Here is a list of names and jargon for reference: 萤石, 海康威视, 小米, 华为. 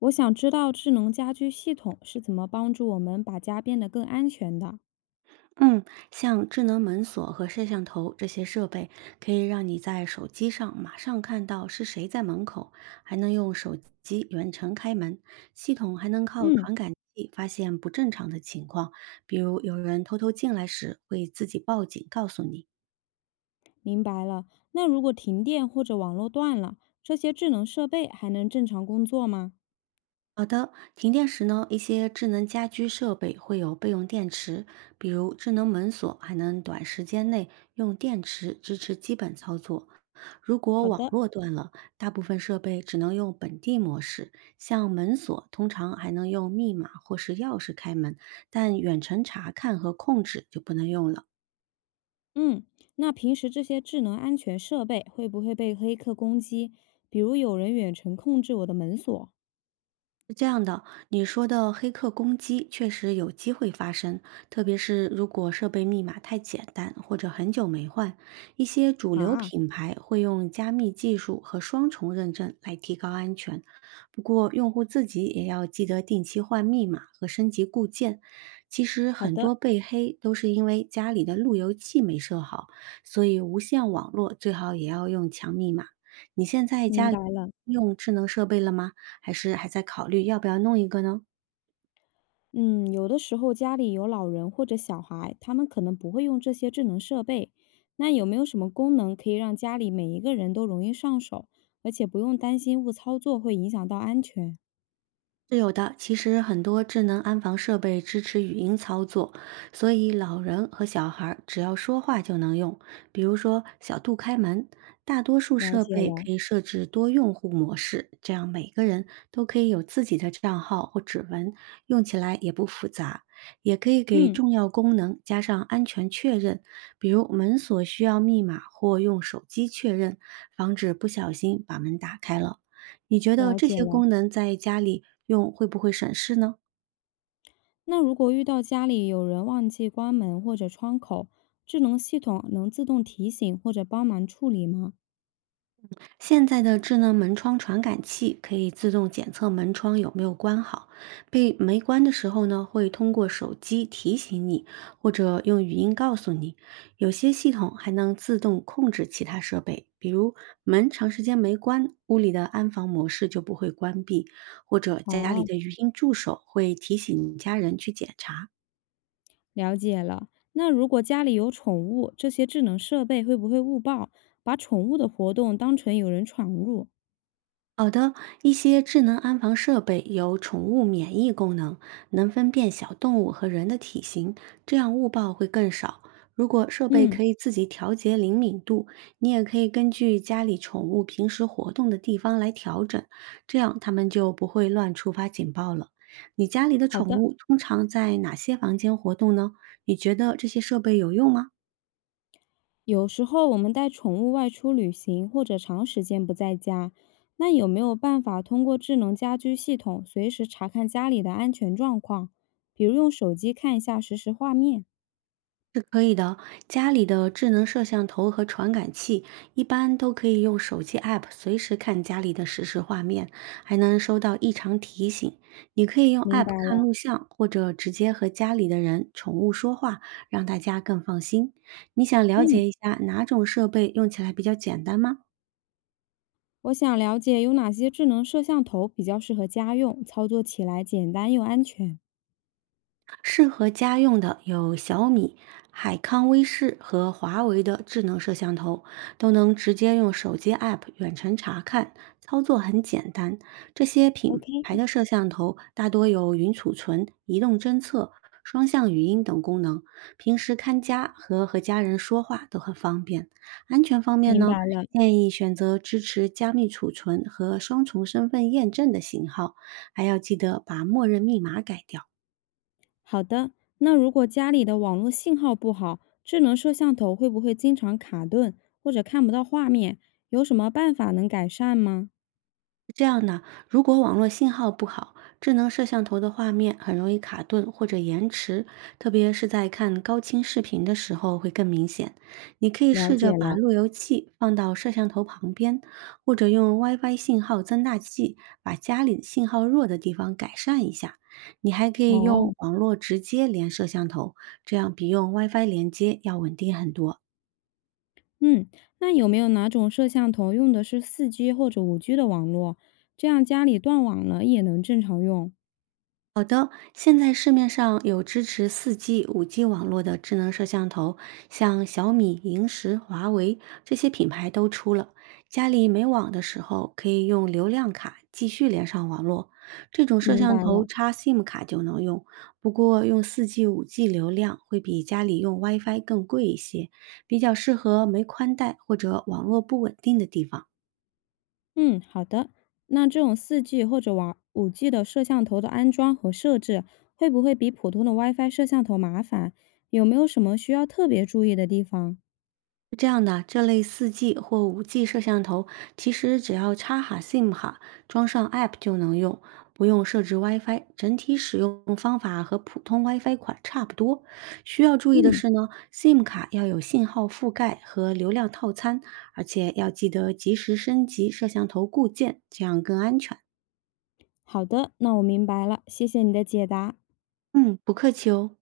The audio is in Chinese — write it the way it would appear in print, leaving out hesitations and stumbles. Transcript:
我想知道智能家居系统是怎么帮助我们把家变得更安全的。嗯，像智能门锁和摄像头这些设备，可以让你在手机上马上看到是谁在门口，还能用手机远程开门。系统还能靠嗯，传感器发现不正常的情况，比如有人偷偷进来时，会自己报警告诉你。明白了。那如果停电或者网络断了，这些智能设备还能正常工作吗？好的，停电时呢，一些智能家居设备会有备用电池，比如智能门锁，还能短时间内用电池支持基本操作。如果好网的，络断了，大部分设备只能用本地模式，像门锁通常还能用密码或是钥匙开门，但远程查看和控制就不能用了。嗯，那平时这些智能安全设备会不会被黑客攻击？比如有人远程控制我的门锁？是这样的，你说的黑客攻击确实有机会发生，特别是如果设备密码太简单或者很久没换，一些主流啊，品牌会用加密技术和双重认证来提高安全。不过，用户自己也要记得定期换密码和升级固件。其实，好很的，多被黑都是因为家里的路由器没设好，所以无线网络最好也要用强密码。你现在明家里白了。用智能设备了吗？还是还在考虑要不要弄一个呢？嗯，有的时候家里有老人或者小孩，他们可能不会用这些智能设备。那有没有什么功能可以让家里每一个人都容易上手，而且不用担心误操作会影响到安全？是有的，其实很多智能安防设备支持语音操作，所以老人和小孩儿只要说话就能用。比如说小度开门，大多数了设解备了，可以设置多用户模式，这样每个人都可以有自己的账号或指纹，用起来也不复杂。也可以给嗯，重要功能加上安全确认，比如门锁需要密码或用手机确认，防止不小心把门打开了。你觉得了这解些了。功能在家里用会不会省事呢？那如果遇到家里有人忘记关门或者窗口，智能系统能自动提醒或者帮忙处理吗？现在的智能门窗传感器可以自动检测门窗有没有关好，被没关的时候呢，会通过手机提醒你，或者用语音告诉你。有些系统还能自动控制其他设备，比如门长时间没关，屋里的安防模式就不会关闭，或者家里哦，的语音助手会提醒家人去检查。了解了。那如果家里有宠物，这些智能设备会不会误报？把宠物的活动当成有人闯入。好的，一些智能安防设备有宠物免疫功能，能分辨小动物和人的体型，这样误报会更少。如果设备嗯，可以自己调节灵敏度，你也可以根据家里宠物平时活动的地方来调整，这样它们就不会乱触发警报了。你家里的好宠的。物通常在哪些房间活动呢？你觉得这些设备有用吗？有时候我们带宠物外出旅行，或者长时间不在家，那有没有办法通过智能家居系统随时查看家里的安全状况？比如用手机看一下实时画面。是可以的，家里的智能摄像头和传感器一般都可以用手机 app 随时看家里的实时画面，还能收到异常提醒。你可以用 明 app 白看了。录像，或者直接和家里的人、宠物说话，让大家更放心。你想了嗯，解一下哪种设备用起来比较简单吗？我想了解有哪些智能摄像头比较适合家用，操作起来简单又安全。适合家用的有小米、海康威视和华为的智能摄像头，都能直接用手机 App 远程查看，操作很简单。这些品 OK，牌的摄像头大多有云储存、移动侦测、双向语音等功能，平时看家和家人说话都很方便。安全方面明呢，白了。建议选择支持加密储存和双重身份验证的型号，还要记得把默认密码改掉。好的，那如果家里的网络信号不好，智能摄像头会不会经常卡顿或者看不到画面？有什么办法能改善吗？这样呢，如果网络信号不好，智能摄像头的画面很容易卡顿或者延迟，特别是在看高清视频的时候会更明显。你可以了试着解把了，路由器放到摄像头旁边，或者用 WiFi 信号增大器把家里信号弱的地方改善一下。你还可以哦，用网络直接连摄像头，这样比用 WiFi 连接要稳定很多。嗯，那有没有哪种摄像头用的是四 g 或者五 g 的网络，这样家里断网了也能正常用？好的，现在市面上有支持四 g 五 g 网络的智能摄像头，像小米、萤石、华为这些品牌都出了。家里没网的时候，可以用流量卡继续连上网络。这种摄明像白头了，插 SIM 卡就能用，不过用四 g 五 g 流量会比家里用 WiFi 更贵一些，比较适合没宽带或者网络不稳定的地方。嗯，好的。那这种四 g 或者网五 g 的摄像头的安装和设置，会不会比普通的 WiFi 摄像头麻烦？有没有什么需要特别注意的地方？是这样的，这类 4G 或 5G 摄像头，其实只要插好 SIM 卡，装上 App 就能用，不用设置 WiFi。整体使用方法和普通 WiFi 款差不多。需要注意的嗯，是呢，SIM 卡要有信号覆盖和流量套餐，而且要记得及时升级摄像头固件，这样更安全。好的，那我明白了，谢谢你的解答。嗯，不客气哦。